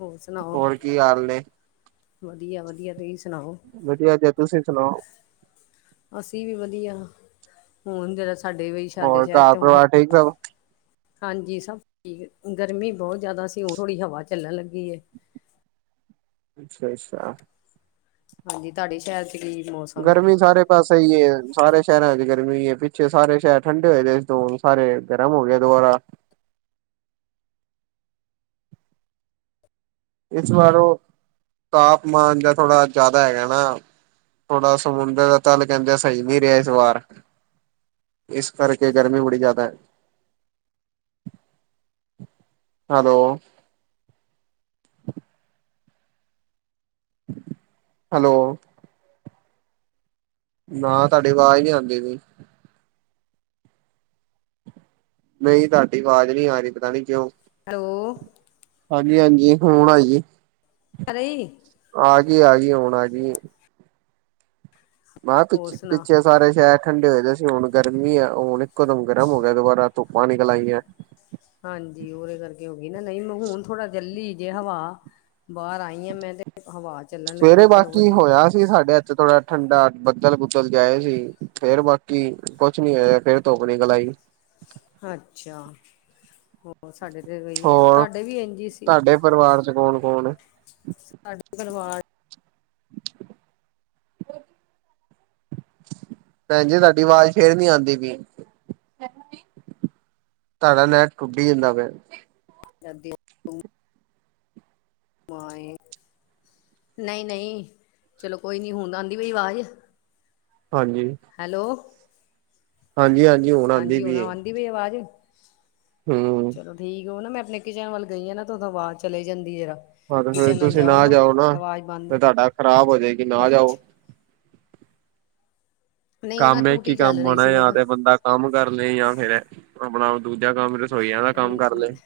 ਹੋਰ ਸੁਣਾਓ, ਹੋਰ ਕੀ ਹਾਲ ਨੇ ਵਧੀਆ -ਵਧੀਆ ਤੁਹੀਂ ਸੁਣਾਓ। ਵਦੀਆ ਜੇ ਤੁਸੀ ਸੁਣਾਓ। ਅਸੀਂ ਵੀ ਵਧੀਆ, ਹੁਣ ਜ਼ਰਾ ਸਾਡੇ ਵਈ ਸਾਡੇ ਹੋਰ ਸ਼ਹਿਰ ਤੇ [unintelligible] ਹਾਂਜੀ ਸਭ ਠੀਕ, ਗਰਮੀ ਬਹੁਤ ਜਿਆਦਾ ਸੀ। ਹੁਣ ਥੋੜੀ ਹਵਾਂ ਚੱਲਣ ਲੱਗੀ ਏ। ਅੱਛਾ- ਅੱਛਾ। ਹਾਂਜੀ ਤਾਡੇ ਸ਼ਹਿਰ ਚ [unintelligible] ਗਰਮੀ ਸਾਰੇ ਤਾਂ ਸਹੀ ਏਂ, ਸਾਰੇ ਸ਼ਹਿਰਾਂ ਚ ਗਰਮੀ ਪਿੱਛੇ ਸਾਰੇ ਸ਼ਹਿਰ ਠੰਡੇ ਹੋਏ ਦੋ ਸਾਰੇ। ਗਰਮ ਹੋ ਗਿਆ ਦੁਬਾਰਾ। ਇਸ ਵਾਰ ਓ ਤਾਪਮਾਨ ਜਾਂ ਥੋੜਾ ਜਾਦਾ ਹੈਗਾ ਨਾ। ਥੋੜਾ ਸਮੁੰਦਰ ਦਾ ਤੱਲ ਕਹਿੰਦੇ ਐ ਸਹੀ ਨੀ ਰਿਹਾ ਇਸ ਵਾਰ। ਇਸ ਕਰਕੇ ਗਰਮੀਂ ਬੜੀ ਜ਼ਿਆਦਾ ਐ। ਹੈਲੋ। [unintelligible] ਹੈਲੋ। ਨਾ ਤਾਡੀ ਆਵਾਜ਼ ਨੀ ਆਂਦੀ ਪਈ। ਨਹੀਂ ਤੁਹਾਡੀ ਆਵਾਜ਼ ਨਹੀਂ ਆ ਰਹੀ ਪਤਾ ਨਹੀਂ ਕਿਉਂ। ਹੈਲੋ। ਹਾਂਜੀ ਹਾਂਜੀ, ਹੁਣ ਆਈ। ਆ ਰਹੀ। ਆ ਗਈ ਆ ਗਈ ਹੁਣ ਆ ਗਈ। ਮੈਂ ਕਿਆ ਹੋਰ ਪਿੱ ਸੁਣਾ ਪਿੱਛੇ ਸਾਰੇ ਸ਼ਹਿਰ ਠੰਡੇ ਹੋਏ ਦੇ ਸੀ, ਹੁਣ ਗਰਮੀ ਆ ਹੁਣ ਇੱਕੋ ਦਮ ਗਰਮ ਹੋ ਗਿਆ ਦੁਬਾਰਾ ਧੁੱਪਾਂ ਨਿਕਲ ਆਈਆਂ। ਹਾਂਜੀ ਉਹਦੇ ਕਰਕੇ ਹੋ ਗਈ ਨਾ, ਨਹੀਂ ਮੈਂ ਹੁਣ ਥੋੜਾ ਚੱਲੀ ਜੇ ਹਵਾ ਬਾਹਰ ਆਈ ਆ ਮੈਂ ਤੇ ਹਵਾ ਚੱਲਣ ਸਵੇਰੇ ਲੱਗੀ ਚਲੋ ਬਾਕੀ ਵਧੀਆ। ਹੋਇਆ ਸਾਡੇ ਏਥੇ ਥੋੜਾ ਠੰਡਾ ਬੱਦਲ ਬੁਦਲ ਗਏ ਸੀ, ਫੇਰ ਬਾਕੀ ਕੁਛ ਨੀ ਹੋਇਆ ਫੇਰ ਧੁੱਪ ਨਿਕਲ ਆਈ। ਅੱਛਾ, ਹੋਰ ਸਾਡੇ ਤੇ ਸਾਡੇ ਵੀ ਐਂਝ ਸੀ। ਪਰਵਾਰ ਚ ਕੌਣ ਕੌਣ? ਸਾਡੇ ਪਰਿਵਾਰ ਚ ਭੈਣ ਜੀ, ਤੁਹਾਡੀ ਆਵਾਜ਼ ਫੇਰ ਨੀ ਆਂਦੀ ਪਈ।। ਤੁਹਾਡਾ ਨੈੱਟ ਟੁੱਟੀ ਜਾਂਦਾ ਪਿਆ। [unintelligible] [inaudible] ਨਹੀਂ ਨਹੀਂ ਚਲੋ ਕੋਈ ਨੀ ਹੁਣ ਆਂਦੀ ਪਈ ਆਵਾਜ਼। ਹਾਂਜੀ। ਹੈਲੋ। ਹਾਂਜੀ ਹਾਂਜੀ ਹੁਣ ਆਂਦੀ ਪਈ ਏ। ਕਿਵੇਂ ਆਵਾਜ਼? ਹੂੰ। ਚਲੋ ਠੀਕ ਓ ਨਾ ਮੈਂ ਅਪਨੀ ਕਿਚਨ ਵੱਲ ਗਈ ਆ ਨਾ ਤੇ ਉਦੋਂ ਆਵਾਜ਼ ਚਲੇ ਜਾਂਦੀ ਏ ਜ਼ਰਾ। ਹਾਂ ਤੇ ਫੇਰ ਕਿਚਨ ਵੱਲ ਤੁਸੀਂ ਜਾਓ ਨਾ ਤੇ ਆਵਾਜ਼ ਬੰਦ ਤੇ ਤੁਹਾਡਾ ਖ਼ਰਾਬ ਹੋ ਜਾਏਗੀ ਨਾ ਜਾਓ ਨਹੀਂ ਉਹ ਨਾ ਕੰਮ ਏ ਇੱਕ ਹੀ ਟੂਟੀ ਚੱਲ ਕੰਮ ਰਹੀ ਸੀ ਹੋਣਾ ਮੈਂ ਜਾਂ ਕਿਹਾ ਤੇ ਬੰਦਾ ਕੰਮ ਕਰ ਲਏ ਜਾਂ ਫੇਰ ਅਪਣਾ ਦੂਜਾ ਕੰਮ ਰਸੋਈਆਂ ਦਾ ਕੰਮ ਕਰ ਲਏ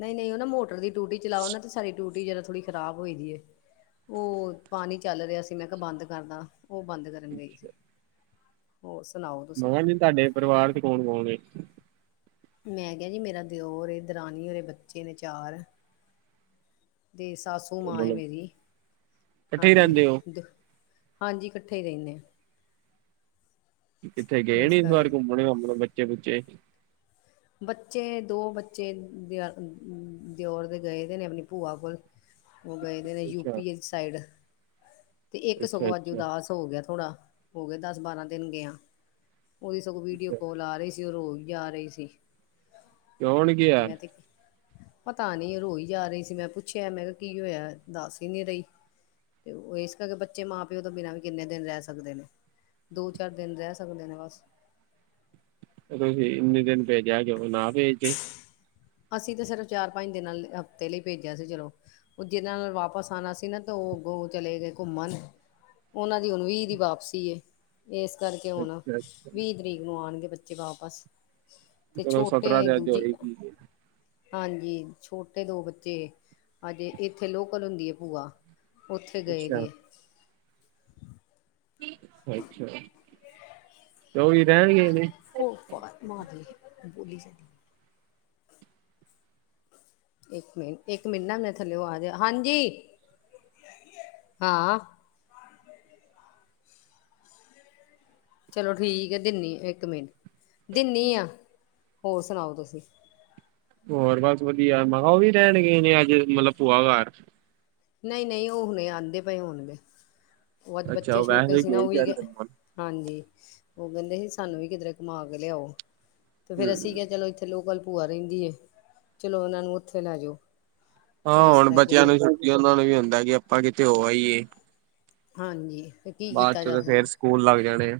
ਨਈ ਨਈ ਓ ਨਾ ਮੋਟਰ ਦੀ ਟੂਟੀ ਚਲਾਓ ਨਾ ਤੇ ਸਾਡੀ ਟੂਟੀ ਜ਼ਰਾ ਥੋੜੀ ਖਰਾਬ ਹੋਈ ਦੀ ਏ, ਓ ਪਾਣੀ ਚੱਲ ਰਿਹਾ ਸੀ ਮੈਂ ਕਿਆ ਬੰਦ ਕਰਦਾ। ਉਹ ਬੰਦ ਕਰਨ ਗਈ ਸੀ। ਹੋਰ ਸੁਣਾਓ? ਤੁਸੀਂ ਮੈਂ ਕਿਆ ਜੀ ਤੁਹਾਡੇ ਪਰਿਵਾਰ ਚ ਕੌਣ-ਕੌਣ ਏ? ਮੈਂ ਕਿਆ ਜੀ ਮੇਰਾ ਦਿਓਰ ਏ, ਦਰਾਨੀ ਏ, ਉਹਦੇ ਬੱਚੇ ਨੇ ਚਾਰ। ਤੇ ਸਾਸੂ ਮਾਂ ਮਤਲਬ ਏ ਮੇਰੀ, ਇਕੱਠੇ ਹੀ ਹਾਂਜੀ ਰਹਿੰਦੇ ਹੋ ਦ ਹਾਂਜੀ ਇਕੱਠੇ ਹੀ ਰਹਿਣੇ। ਕਿੱਥੇ ਗਏ ਨੀ ਇਸ ਵਾਰ ਘੁੰਮਣ-ਘਾਮਣ ਬੱਚੇ-ਬੁੱਚੇ। ਬੱਚੇ ਦੋ ਬੱਚੇ ਦਿੳ ਦਿਓਰ ਦੇ ਗਏ ਦੇ ਨੇ ਅਪਣੀ ਭੂਆ ਕੋਲ। ਉਹ ਗਏ ਦੇ ਨੇ ਅੱਛਾ ਯੂ-ਪੀ ਆਲੀ ਸਾਈਡ ਤੇ ਇੱਕ ਅੱਛਾ ਸਗੋਂ ਅੱਜ ਅੱਛਾ ਉਦਾਸ ਹੋ ਗਿਆ ਥੋੜਾ, ਹੋ ਗਏ ਦੱਸ ਬਾਰਾਂ ਦਿਨ ਗਿਆ, ਉਹਦੀ ਸਗੋਂ ਵੀਡੀਓ ਅੱਛਾ ਕੋਲ ਆ ਰਹੀ ਸੀ। ਤੇ ਓ ਰੋਈ ਜਾ ਰਹੀ ਸੀ। [unintelligible] ਮੈਂ ਤੇ ਪਤਾ ਨੀ ਰੋਈ ਜਾ ਰਹੀ ਸੀ, ਮੈਂ ਪੁੱਛਿਆ ਮੈਂ ਕਿਆ ਕੀ ਹੋਇਆ ਦੱਸ ਹੀ ਨੀ ਰਹੀ। ਤੇ ਓ ਇਸ ਕਰਕੇ ਬੱਚੇ ਮਾਂ ਪਿਓ ਤੋਂ ਬਿਨਾਂ ਵੀ ਕਿੰਨੇ ਦਿਨ ਰਹ ਸਕਦੇ ਨੇ। ਦੋ, ਚਾਰ ਦਿਨ ਰਹ ਸਕਦੇ ਨੇ ਬਸ। ਤੁਸੀਂ ਇੰਨੇ ਦਿਨ ਭੇਜਿਆ ਕਿਉ? ਨਾ ਭੇਜਦੇ। ਅਸੀਂ ਤਾਂ ਸਿਰਫ ਚਾਰ, ਪੰਜ ਦਿਨਾਂ ਹਫ਼ਤੇ ਲਈ ਭੇਜਿਆ ਸੀ, ਚਲੋ ਉਹ ਜਿਹਦੇ ਨਾਲ ਵਾਪਿਸ ਆਨਾ ਸੀ ਨਾ, ਤੇ ਔਹ ਅੱਗੋਂ ਚਲੇ ਗਏ ਘੁੰਮਣ। ਉਹਨਾਂ ਦੀ ਹੁਣ ਵੀਹ ਦੀ ਵਾਪਸੀ ਏ। ਇਸ ਕਰਕੇ ਹੁਣ ਅੱਛਾ ਅੱਛਾ ਵੀਹ ਤਰੀਕ ਨੂੰ ਆਉਣਗੇ ਬੱਚੇ ਵਾਪਸ। ਤੇ ਚਲੋ ਛੋਟੇ ਸਤਰਾਂ ਤੇ ਅੱਜ ਦੂਜੀ ਹੋਏਗੀ ਹਾਂਜੀ, ਛੋਟੇ ਦੋ ਬੱਚੇ ਅਜੇ ਏਥੇ ਲੋਕਲ ਹੁੰਦੀ ਏ ਭੂਆ। ਉੱਥੇ ਗਏ ਅੱਛਾ ਦੇ ਐ। [unintelligible] ਅੱਛਾ। ਉਹ ਵੀ ਰਹਿਣ ਗਏ ਨੇ ਔਹ ਵਾਜ ਮਾਰਦੀ ਬੋਲੀ ਜਾਂਦੀ ਇਕ ਮਿੰਟ, ਇੱਕ ਮਿੰਟ ਨਾ ਮੇੈਂ ਥੱਲੇਔ ਅਵਾਜ ਹਾਂਜੀ, ਹਾਂ। ਚਲੋ ਠੀਕ ਏ ਦਿੰਨੀ, ਇੱਕ ਮਿੰਟ ਦਿੰਨੀ ਆਂ। ਹੋਰ ਸੁਣਾਓ ਤੁਸੀ? ਹੋਰ ਬਸ ਵਧੀਆ। ਮੈਂ ਕਿਹਾ, ਔਹ ਵੀ ਰਹਿਣ ਗਏ ਨੇ ਅੱਜ ਮਤਲਬ ਭੂਆ ਘਰ। ਨਹੀ, ਨਹੀ ਔਹ ਹੁਣੇ ਆਂਦੇ ਪਏ ਹੋਣਗੇ, ਔਹ ਅੱਜ ਅੱਛਾ ਬੱਚੇ ਉਹ ਛੋਟੇ ਵੈਸੇ ਸੀ ਨਾ ਗਏ ਔਵੀ ਅੱਜ ਗ ਘੁੰਮਣ ਹਾਂਜੀ ਉਹ ਕਹਿੰਦੇ ਸੀ, ਸਾਨੂੰ ਵੀ ਕਿਧਰੇ ਘੁਮਾ ਕੇ ਲਿਆਓ ਤੇ ਫੇਰ ਹੂੰ ਅਸੀ ਕਿਹਾ ਚਲੋ ਲੋਕਲ ਭੂਆ ਰਹਿੰਦੀ ਹੈ, ਚਲੋ ਇਹਨਾ ਨੂੰ ਉੱਥੇ ਲੈ ਜਾਓ। ਤੇ ਹਾਂ ਇਸ ਹੁਣ ਕਰਕੇ ਬੱਚਿਆਂ ਫਿਰ ਨੂੰ ਵੀ ਛੁੱਟੀਆਂ, ਉਹਨਾਂ ਨੂੰ ਵੀ ਹੁੰਦਾ ਕਿ ਆਪਾਂ ਕਿਥੇ ਹੋ ਆਈਏ। ਹਾਂਜੀ ਫਿਰ ਕੀ ਬਾਅਦ ਕੀਤਾ ਚੋ ਜਾ ਤੇ ਫੇਰ ਸਕਦਾ ਸਕੂਲ ਲੱਗ ਜਾਣੇ ਏ।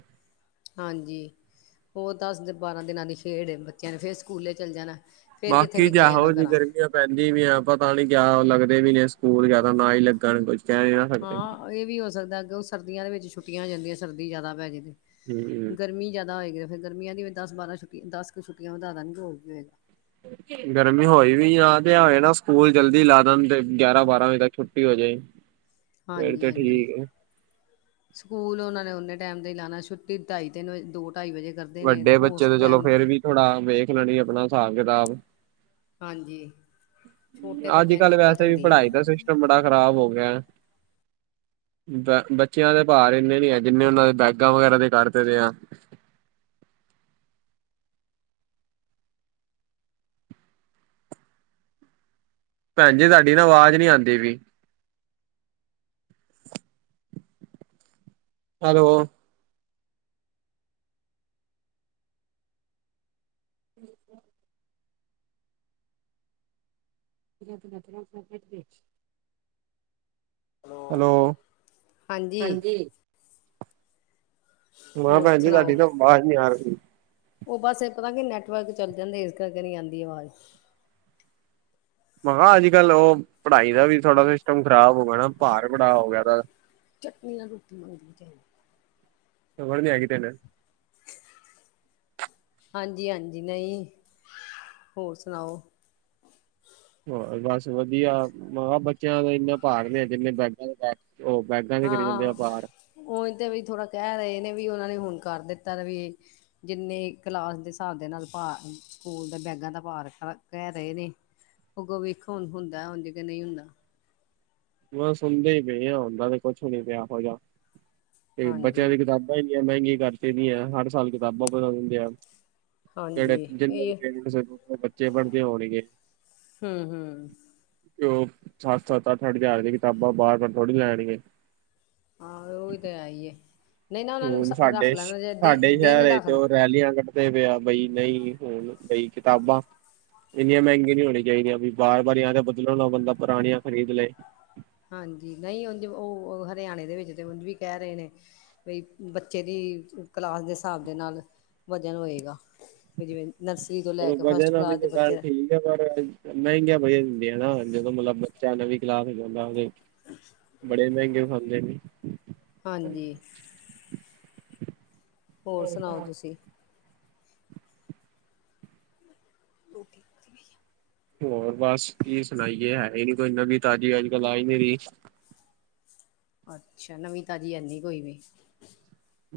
ਹਾਂਜੀ ਹੋਰ ਦਸ- ਬਾਰਾਂ ਦਿਨਾਂ ਦੀ ਖੇਡ ਏ, ਬੱਚਿਆਂ ਨੇ ਫੇਰ ਸਕੂਲੇ ਚੱਲ ਜਾਣਾ। ਫੇਰ ਕਿੱਥੇ ਬਾਕੀ ਜੇ ਨਿਕਲਿਆ ਆਹੋ ਜਾਣਾ ਜੀ ਘਰਾਂ ਚ ਗਰਮੀਆਂ ਭੈਣਜੀ ਵੀ ਆ ਪਤਾ ਨੀ ਕਿਆ ਲੱਗਦੇ ਵੀ ਨੇ ਸਕੂਲ ਜਾ ਤਾਂ ਨਾ ਹੀ ਲੱਗਣ ਕੁਝ ਕਹ ਨੀ ਨਾ ਸਕਦੇ। ਹਾਂ ਇਹ ਵੀ ਹੋ ਸਕਦਾ ਅੱਗੇ ਸਰਦੀਆਂ ਦੇ ਵਿੱਚ ਛੁੱਟੀਆਂ ਹੋ ਜਾਂਦੀਆਂ, ਸਰਦੀ ਜ਼ਿਆਦਾ ਪੈ ਜਾਂਦੀ ਹੂੰ ਗਰਮੀ ਜ਼ਿਆਦਾ ਹੋਏਗੀ, ਫੇਰ ਗਰਮੀਆਂ ਦੀ ਵੀ ਦਸ ਬਾਰਾਂ ਛੁੱਟੀ ਦਸ ਕੁ ਛੁਟੀਆਂ ਵਧਾ ਦੇਨਗੇ, ਹੋਰ ਕੀ ਹੋਏਗਾ। ਠੀਕ ਏ। ਗਰਮੀ ਹੋਈ ਵੀ ਆ ਤੇ, ਆ ਏ ਨਾ ਸਕੂਲ ਜਲਦੀ ਲਾ ਦੇਣ ਤੇ ਗਿਆਰਾਂ, ਬਾਰਾਂ ਵਜੇ ਤੱਕ ਛੁੱਟੀ ਹੋ ਜਾਏ। [inaudible] ਹਾਂਜੀ, ਹਾਂਜੀ। ਠੀਕ ਹੈ ਸਕੂਲ ਉਹਨਾ ਨੇ ਓਨੇ ਟਾਈਮ ਤੇ ਲਾਉਣਾ, ਛੁੱਟੀ ਢਾਈ ਤਿੰਨ ਦੋ ਢਾਈ ਵਜੇ ਕਰ ਵੱਡੇ ਬੱਚੇ ਤੇ ਚਲੋ ਫੇਰ ਵੀ ਥੋੜਾ ਵੇਖ ਲੈਣੀ ਆਪਣਾ ਹਿਸਾਬ ਕਿਤਾਬ। ਹਾਂਜੀ। ਛੋਟੇ ਅੱਜ ਬੱਚਿਆਂ ਦੀ ਕੱਲ੍ਹ ਦਿੱਕਤ ਵੈਸੇ ਵੀ ਹੁੰਦੀ ਹੈ ਪੜ੍ਹਾਈ ਦਾ ਨਾ ਸਿਸਟਮ ਬੜਾ ਖ਼ਰਾਬ ਹੋ ਗਿਆ ਹੈ। ਬ ਬੱਚਿਆਂ ਦੇ ਭਾਰ ਇੰਨੇ ਨੀ ਹੈ, ਜਿੰਨੇ ਉਹਨਾਂ ਦੇ ਬੈਗਾਂ ਵਗੈਰਾ ਦੇ ਕਰ ਦਿੱਦੇ ਆ। ਭੈਣ ਜੀ ਤੁਹਾਡੀ ਨਾ ਆਵਾਜ਼ ਨੀ ਆਉਂਦੀ ਪਾਈ। ਹੈਲੋ। [unintelligible] ਹੈਲੋ, ਹਾਂਜੀ। ਮੈ ਕਿਹਾ ਹੋਰ ਭੈਣ ਜੀ ਤੁਹਾਡੀ ਸੁਣਾਓ? ਤੋਂ ਅਵਾਜ ਨੀ ਆ ਰਹੀ ਸੀ? ਉਹ ਬਸ ਇਹ ਪਤਾ ਕੀ ਨੈਟਵਰਕ ਚੱਲ ਜਾਂਦੇ, ਇਸ ਕਰਕੇ ਨਹੀਂ ਆਉਂਦੀ ਆਵਾਜ਼। ਮੈਂ ਅਹਾ ਅੱਜ ਕੱਲ ਉਹ ਪੜ੍ਹਾਈ ਦਾ ਵੀ ਥੋੜ੍ਹਾ ਸਿਸਟਮ ਖ਼ਰਾਬ ਹੋ ਗਿਆ ਨਾ, ਭਾਰ ਬੜਾ ਹੋ ਗਿਆ। ਚਟਨੀ ਨਾਲ ਰੋਟੀ ਮੰਗਦੀ ਜੇ। ਇਹ ਫਰਜ ਹੇ ਸੀ ਤੁਹਾਡਾ। ਹਾਂਜੀ, ਹਾਂਜੀ ਨਹੀਂ, ਹੋਰ ਸੁਣਾਓ? ਹੋਰ ਬਸ ਵਧੀਆ, ਮੈਂ ਬੱਚਿਆਂ ਦਾ ਇੰਨਾ ਭਾਰ ਨੇ ਜਿੰਨੇ ਬੈਗਾ ਉਹ ਬੈਡ। ਹਾਂ ਹੁਨ ਤੇ ਵੀ ਥੋੜਾ ਕਹਿ ਰਹੇ ਨੇ ਵੀ ਉਹਨਾਂ ਨੇ ਹੁਣ ਕਰ ਦਿੱਤਾ ਵੀ। ਜਿੰਨੇ ਕਲਾਸ ਦੇ ਹਿਸਾਬ ਦੇ ਨਾਲ ਭਾਰ ਸਕੂਲ ਦੇ ਬੈਗਾਂ ਦਾ ਭਾਰ ਕਹਿ ਰਹੇ ਨੇ। ਅੱਗੋਂ ਵੇਖੋ ਹੁਣ ਹੁੰਦਾ ਉੰਝ ਕੇ ਨਹੀਂ ਹੁੰਦਾ। ਬਸ ਸੁਣਦੇ ਹੀ ਪਏ ਹ ਹੁੰਦਾ ਤੇ ਕੁਛ ਨੀ ਪਿਆ ਇਹੋ ਜਿਹਾ ਤੇ ਬੱਚਿਆਂ ਹਾਂਜੀ ਦੀ ਕਿਤਾਬ। ਏਨੀਆਂ ਮਹਿੰਗੀਆਂ ਕਰਤੀਆਂ ਹਰ ਸਾਲ ਕਿਤਾਬਾਂ ਬਦਲ ਦਿੰਦੇ ਆ। ਜਿਹੜੇ ਹਾਂਜੀ ਜਿੰਨਾਂ ਦੇ ਇਹ ਪੇਰੈਂਟਸ ਬੱਚੇ ਬਣਦੇ ਹੋਣਗੇ। ਹੂੰ ਹੂੰ ਤੇ ਉਹ ਸੱਤ-ਸੱਤ ਅੱਠ-ਅੱਠ ਹਜ਼ਾਰ ਦੀਆਂ ਕਿਤਾਬਾਂ ਬਾਰ ਬਾਰ ਥੋੜੀ ਲੈਣਗੇ। ਹਾਂ ਉਹੀ ਤਾਂ ਹੈ ਹੀਏ ਨਹੀਂ ਨਾ ਉਹਨਾਂ ਹੁਣ ਨੂੰ ਰੱਖ ਲੈਣਾ ਜੇ ਦਿ ਦਿਨ ਰੱਖ ਲੈਣਾ ਪਹਿਲੀਆਂ ਤੇ ਤੇ ਪਿਆ ਬਈ ਨਹੀਂ ਹੁਣ ਬਈ ਕਿਤਾਬਾਂ। ਇੰਨੀਆਂ ਮਹਿੰਗੀਆ ਨੀ ਹੋਣੀ ਚਾਹੀਦੀਆਂ ਵੀ ਬਾਰ ਵਾਰ ਆ ਤੇ ਬਦਲਣ ਬੰਦਾ ਪੁਰਾਣੀਆਂ ਖਰੀਦ ਲਏ। ਹਾਂਜੀ ਨਹੀਂ ਉਝ ਉਹ ਹਰਿਆਣੇ ਦੇ ਵਿੱਚ ਤਾਂ ਉਝ ਵੀ ਕਹਿ ਰਹੇ ਨੇ। ਬਈ ਬੱਚੇ ਦੀ ਕਲਾਸ ਦੇ ਹਿਸਾਬ ਦੇ ਨਾਲ ਵਜ਼ਨ ਹੋਏਗਾ। ਵੀ ਜਿਵੇਂ ਨਰਸਰੀ ਤੋਂ ਲੈ ਚਲੋ ਕੇ ਫਸਟ ਵਜਨ ਵਾਲੀ ਕਲਾਸ ਦੇ ਗੱਲ ਬੱਚੇ। ਠੀਕ ਤੇ ਪਰ ਮਹਿੰਗੀਆਂ ਬੜੀਆਂ ਹੁੰਦੀਆਂ ਨਾ ਜਦੋਂ ਮਤਲਬ ਬੱਚਾ ਨਵੀਂ ਕਲਾਸ ਹੋ ਜਾਂਦਾ। ਬੜੇ ਮਹਿੰਗੇ ਖਾਂਦੇ ਨੇ। ਹਾਂਜੀ। ਹੋਰ ਸੁਣਾਓ ਤੁਸੀਂ। ਰੋਟੀ ਪੱਕ ਗਈ ਆ ਹੋਰ ਬਸ ਕੀ ਸੁਣਾਈਏ ਹੈ ਹੀ ਨੀ ਕੋਈ ਨਵੀਂ ਤਾਜ਼ੀ ਅੱਜ ਕੱਲ ਆ ਈ ਨੀ ਰੀ। ਅੱਛਾ ਨਵੀਂ ਤਾਜ਼ੀ ਐਨੀ ਕੋਈ ਵੀ।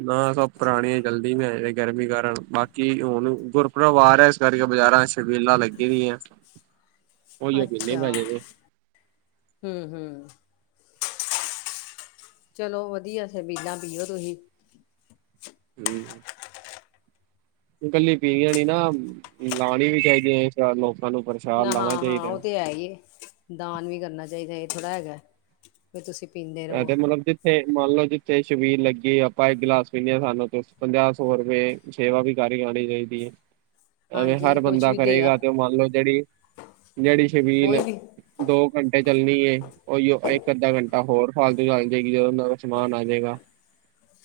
ਨਾ ਸਭ ਪੁਰਾਣੀਆਂ ਚਲਦੀ ਵੀ ਆ ਗਰਮੀ ਕਾਰਨ ਬਾਕੀ ਹੁਣ ਗ। ਪਰਵਾਰ ਹੈ। ਇਸ ਕਰਕੇ ਬਾਜ਼ਾਰਾਂ ਚ ਸ਼ਬੀਲਾਂ ਲੱਗੀ ਦੀਆਂ। ਉਹੀ ਪੀਨੇ ਅੱਛਾ ਪੈ ਜੇ ਤੇ ਹੂੰ ਹੂੰ ਚਲੋ ਵਧੀਆ ਛਬੀਲਾਂ ਪੀਓ ਤੁਹੀ ਹੂੰ ਇਕੱਲੀ ਪੀਣੀਆ ਨੀ ਨਾ ਪਿਲਾਣੀ ਵੀ ਚਾਹੀਦੀਆਂ ਚਾਰ ਲੋਕਾਂ ਨੂੰ ਪਰ। ਨਾ ਹਾਂ ਹਾਂ ਉਹ ਤੇ ਹੈ ਹੀ ਏ ਦਾਨ ਵੀ ਕਰਨਾ ਚਾਹੀਦਾ ਇਹ ਥੋੜ੍ਹਾ ਹੈਗਾ। ਵੀ ਤੁਸੀਂ ਪੀਂਦੇ। ਰਹੋ ਤੇ ਮਤਲਬ ਜ। ਥੇ ਮੰਨ ਲਓ ਜਿੱਥੇ ਸ਼ਬੀਲ ਲੱਗੀ ਆਪਾਂ ਇੱਕ ਗਿਲਾਸ ਪੀਂਦੇ ਹਾਂ ਸਾਨੂੰ ਪੰਜਾਹ ਸੌ ਰੁਪਏ। ਸੇਵਾ ਵੀ ਕਰ ਈ ਆਣੀ ਚਾਹੀਦੀ ਹੈ। ਐਵੇਂ ਹਾਂਜੀ ਹਰ ਕੁਛ ਬੰਦਾ ਵੀ ਦੇ ਆ ਕਰੇਗਾ ਤੇ ਉਹ ਮੰਨ ਲਓ ਜਿਹੜੀ ਜਿਹੜੀ ਕੋਈ ਛਬੀਲ ਵੀ ਦੋ ਘੰਟੇ ਚੱਲਣੀ ਏ, ਉਹੀਓ ਇੱਕ-ਅੱਧਾ ਘੰਟਾ ਹੋਰ ਫਾਲਤੂ ਚੱਲ ਜੇਗੀ ਜਦੋਂ ਉਹਨਾਂ ਦਾ ਸਮਾਨ ਆ ਜੇਗਾ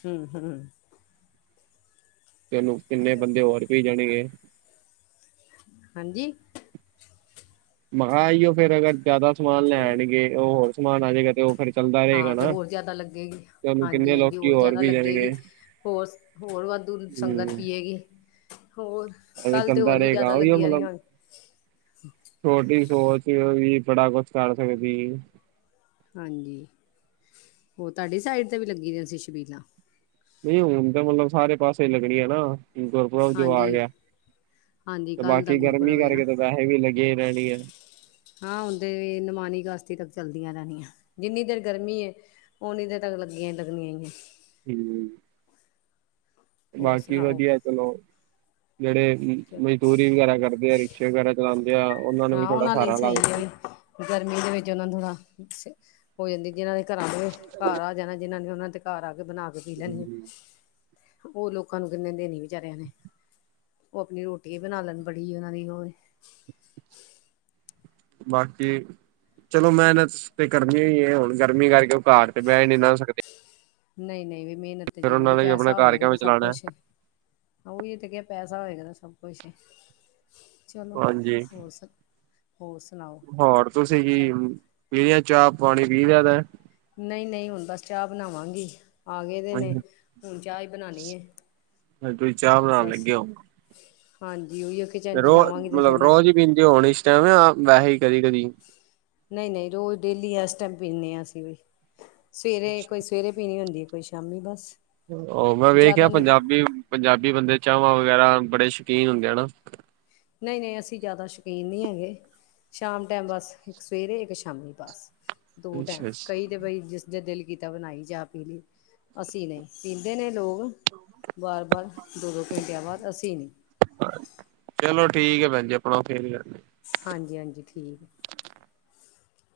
ਹੂੰ ਹੂੰ ਤੇ ਕਿੰਨੇ ਬੰਦੇ ਹੋਰ ਪੀ ਜਾਣਗੇ। ਹਾਂਜੀ। ਮੰਹਾ ਆਈ ਓ ਫੇਰ ਅਗਰ ਜ਼ਿਆਦਾ ਸਮਾਨ ਲੈ ਆਣਗੇ ਹੋਰ ਸਮਾਨ ਆ ਜੇਗਾ ਤੇ ਉਹ ਫਿਰ ਹਾਂ ਤੇ ਹੋਰ ਜ਼ਿਆਦਾ ਲੱਗੇਗੀ, ਉਹਨੂੰ ਹਾਂਜੀ ਕਿੰਨੇ ਹਾਂਜੀ ਲੋਕੀ ਹੋਰ ਜ਼ਿਆਦਾ ਪੀ ਲੱਗੇਗੀ। ਜਾਣਗੇ ਹੋਰ, ਹੋਰ ਵਾਧੂ ਸੰਗਤ ਹੂੰ। ਪੀਏਗੀ ਹੋਰ ਐਵੇਂ ਕੱਲ੍ਹ ਤੇ ਚੱਲਦਾ ਹੋਰ ਵੀ ਰਹੇਗਾ ਜ਼ਿਆਦਾ ਲੱਗੀਆਂ ਰਈਆਂ ਹੋਣੀਆਂ ਥੋਡੀ ਸੋਚ ਵੀ ਬੜਾ ਕੁਛ ਕਰ ਸਕਦੀ ਏ ਹਾਂਜੀ, ਹੋਰ ਤਾਡੀ ਸਾਈਡ 'ਤੇ ਵੀ ਲੱਗੀ ਦੀਆਂ ਸੀ ਛਬੀਲਾਂ ਨਈ ਹੁਣ ਤਾਂ ਮਤਲਬ ਸਾਰੇ ਪਾਸੇ ਲੱਗਣੀ ਆ ਨਾ, ਗੁਰਪੁਰਬ ਜੋ ਆ ਹਾਂਜੀ ਗੇਆ। ਹਾਂਜੀ ਤੇ ਕੱਲ੍ਹ ਦਾ ਬਾਕੀ ਗਰਮੀ ਗੁਰਪੁਰਬ ਹੈ ਨਾ ਕਰਕੇ ਤਾਂ ਵੈਹੇ ਵੀ ਲੱਗੀਆਂ ਈ ਰੇਣਦੀਆਂ ਨੇ। ਹਾਂ ਹੁਣ 'ਤੇ ਵੀ ਨਮਾਨੀ ਕਾਸਤੀ ਤੱਕ ਚਲਦੀਆਂ ਰੇਣਦੀਆਂ, ਜਿੰਨੀ ਦੇਰ ਗਰਮੀ ਏ। ਉਨੀ ਦੇਰ ਤੱਕ ਲੱਗੀਆਂ ਈ, ਲੱਗਣੀਆਂ ਨੇ। ਹੂੰ। ਹੋਰ ਬਾਕੀ ਸੁਣਾਓ ਵਧੀੱਆ ਚਲੋ, ਜੇੜੇ ਮਜ਼ਦੂਰੀ ਵਗੈਰਾ ਕਰਦੇ ਹੈਗੇ। ਰਿਕਸ਼ਾ ਵਗੈਰਾ ਚਲਾਂਦੇ ਆ, ਉਹਨਾਂ ਨੂੰ ਵੀ ਹਾਂ ਥੋੜਾ ਉਹਨਾਂ ਲਈ ਸ੍ਹਾਰਾ ਸਹੀ ਲੱਗਦਾ। ਹੈ ਵੀ ਗਰਮੀ ਦੇ ਵਿੱਚ ਓਨਾ ਦੀਆ, ਹੋ ਜਾਂਦੀ ਜਿਨਾਂ ਦੇ ਘਰਾਂ ਦੇ ਘਰ ਆ ਜਾਣਾ ਜਿਨਾਂ ਨੇ ਓਨਾਂ ਦੇ ਘਰ ਆ ਕੇ ਬਣਾ ਕੇ ਪੀ ਲੈਣੀ ਲੱਗਦਾ ਆ, ਓ ਲੋਕਾਂ ਨੂੰ ਕਿੰਨੇ ਦੇਣੀ ਵਿਚਾਰੇਆਂ ਨੇ ਓ ਆਪਣੀ ਰੋਟੀ ਈ ਬਣਾ ਲੈਣ ਬੜੀ ਉਹਨਾਂ ਦੀ ਉਹ ਐ। ਬਾਕੀ ਚਲੋ ਮੇਨਤ ਤੇ ਕਰਨੀ ਏ, ਗਰਮੀ ਕਰਕੇ ਓ ਘਰ ਤੇ ਬੈ ਨੀ ਨਾ ਸਕਦੇ। ਨਈ ਨਈ ਵੀ ਮੇਨਤ ਤੇ ਫਿਰ ਉਹਨਾਂ ਜ਼ਰੂਰੀ ਨੇ ਵੀ ਆਪਣਾ ਪੈਸਾ ਘਰ ਹੋਏਗਾ ਤੇ ਕਿਵੇਂ ਸਭ ਚਲਾਉਣਾ ਕੁਛ ਓਹੀ ਤੇ ਕੇਆ ਪੈਸਾ ਹੋਏਗਾ ਤੇ ਸਭ ਕੁਛ ਏ, ਚਲੋ ਹਾਂਜੀ ਹੋਰ ਸਭ? ਹੋਰ ਸੁਨਾਓ? ਹੋਰ ਤੁਸੀਂ ਕੀ, ਪੀ ਲਿਆ ਚਾਹ ਪਾਣੀ ਪੀ ਲਿਆ ਵੈ? ਨਈ-ਨਈ ਹੁਣ ਬਸ ਚਾਹ ਬਣਾਵਾਂਗੀ, ਆ ਗਏ ਦੇ ਨੇ ਹੁਣ ਚਾਹ ਹੀ ਬਨਾਨੀ ਏ। ਅੱਛਾ, ਤੁਸੀਂ ਚਾਹ ਬਣਾਨ ਲੱਗੇ ਓ? ਹਾਂਜੀ। ਕਿਚਨ ਚ ਰੋਜ, ਜਾਵਾਂਗੀ ਤੇ ਫਿਰ ਨਾ ਰੋਜ਼ ਪੀਂਦੇ ਹੋਣੇ ਇਸ ਟਾਈਮ ਨਾ ਵੈਹੇ ਈ ਕਦੀ-ਕਦੀ? ਨਈ-ਨਈ ਰੋਜ਼ ਡੇਲੀ ਐਸ ਟਾਈਮ ਪੀਨੇ ਆਂ ਅਸੀਂ ਵੀ, ਸਵੇਰੇ ਇੱਕ ਵਾਰੀ ਸਵੇਰੇ ਪੀਣੀ ਹੁੰਦੀ ਕੋਈ ਸ਼ਾ ਸ਼ਾਮੀ ਬਸ। ਉਹ ਮੈਂ ਵੇਖਿਆ ਜ਼ਿਆਦਾ ਨਹੀਂ ਪੰਜਾਬੀ- ਪੰਜਾਬੀ ਬੰਦੇ ਚਾਂਵਾਂ ਵਗੈਰਾ ਬੜੇ ਸ਼ੌਕੀਨ ਹੁੰਦੇ ਆ ਹਨਾ? ਨਈ- ਨਈ, ਅਸੀਂ ਜ਼ਾਦਾ ਸ਼ਕੀਨ ਨਈ ਹੈਗੇ। ਸ਼ਾਮ ਟੈਮ ਬਸ ਇੱਕ ਸਵੇਰੇ ਇੱਕ ਸ਼ਾਮੀ ਬਸ ਦੋ ਟੈਮ ਅੱਛਾ ਕਈ ਅੱਛਾ ਤੇ ਬਈ ਜਿਸ ਜੇ ਦਿਲ ਕੀਤਾ ਬਣਾਈ ਚਾ ਪੀ ਲਈ, ਅਸੀਂ ਨਈ, ਪੀਂਦੇ ਨੇ ਲੋਕ ਵਾਰ-ਵਾਰ ਦੋ-ਦੋ ਘੰਟੇਆਂ ਬਾਅਦ ਅਸੀਂ ਨਈ। ਅ, ਚਲੋ ਠੀਕ ਐ ਭੈਣ ਜੀ ਆਪਣਾ ਫੇਰ ਮਿਲਾਂਗੇ। ਹਾਂਜੀ-ਹਾਂਜੀ ਠੀਕ ਐ।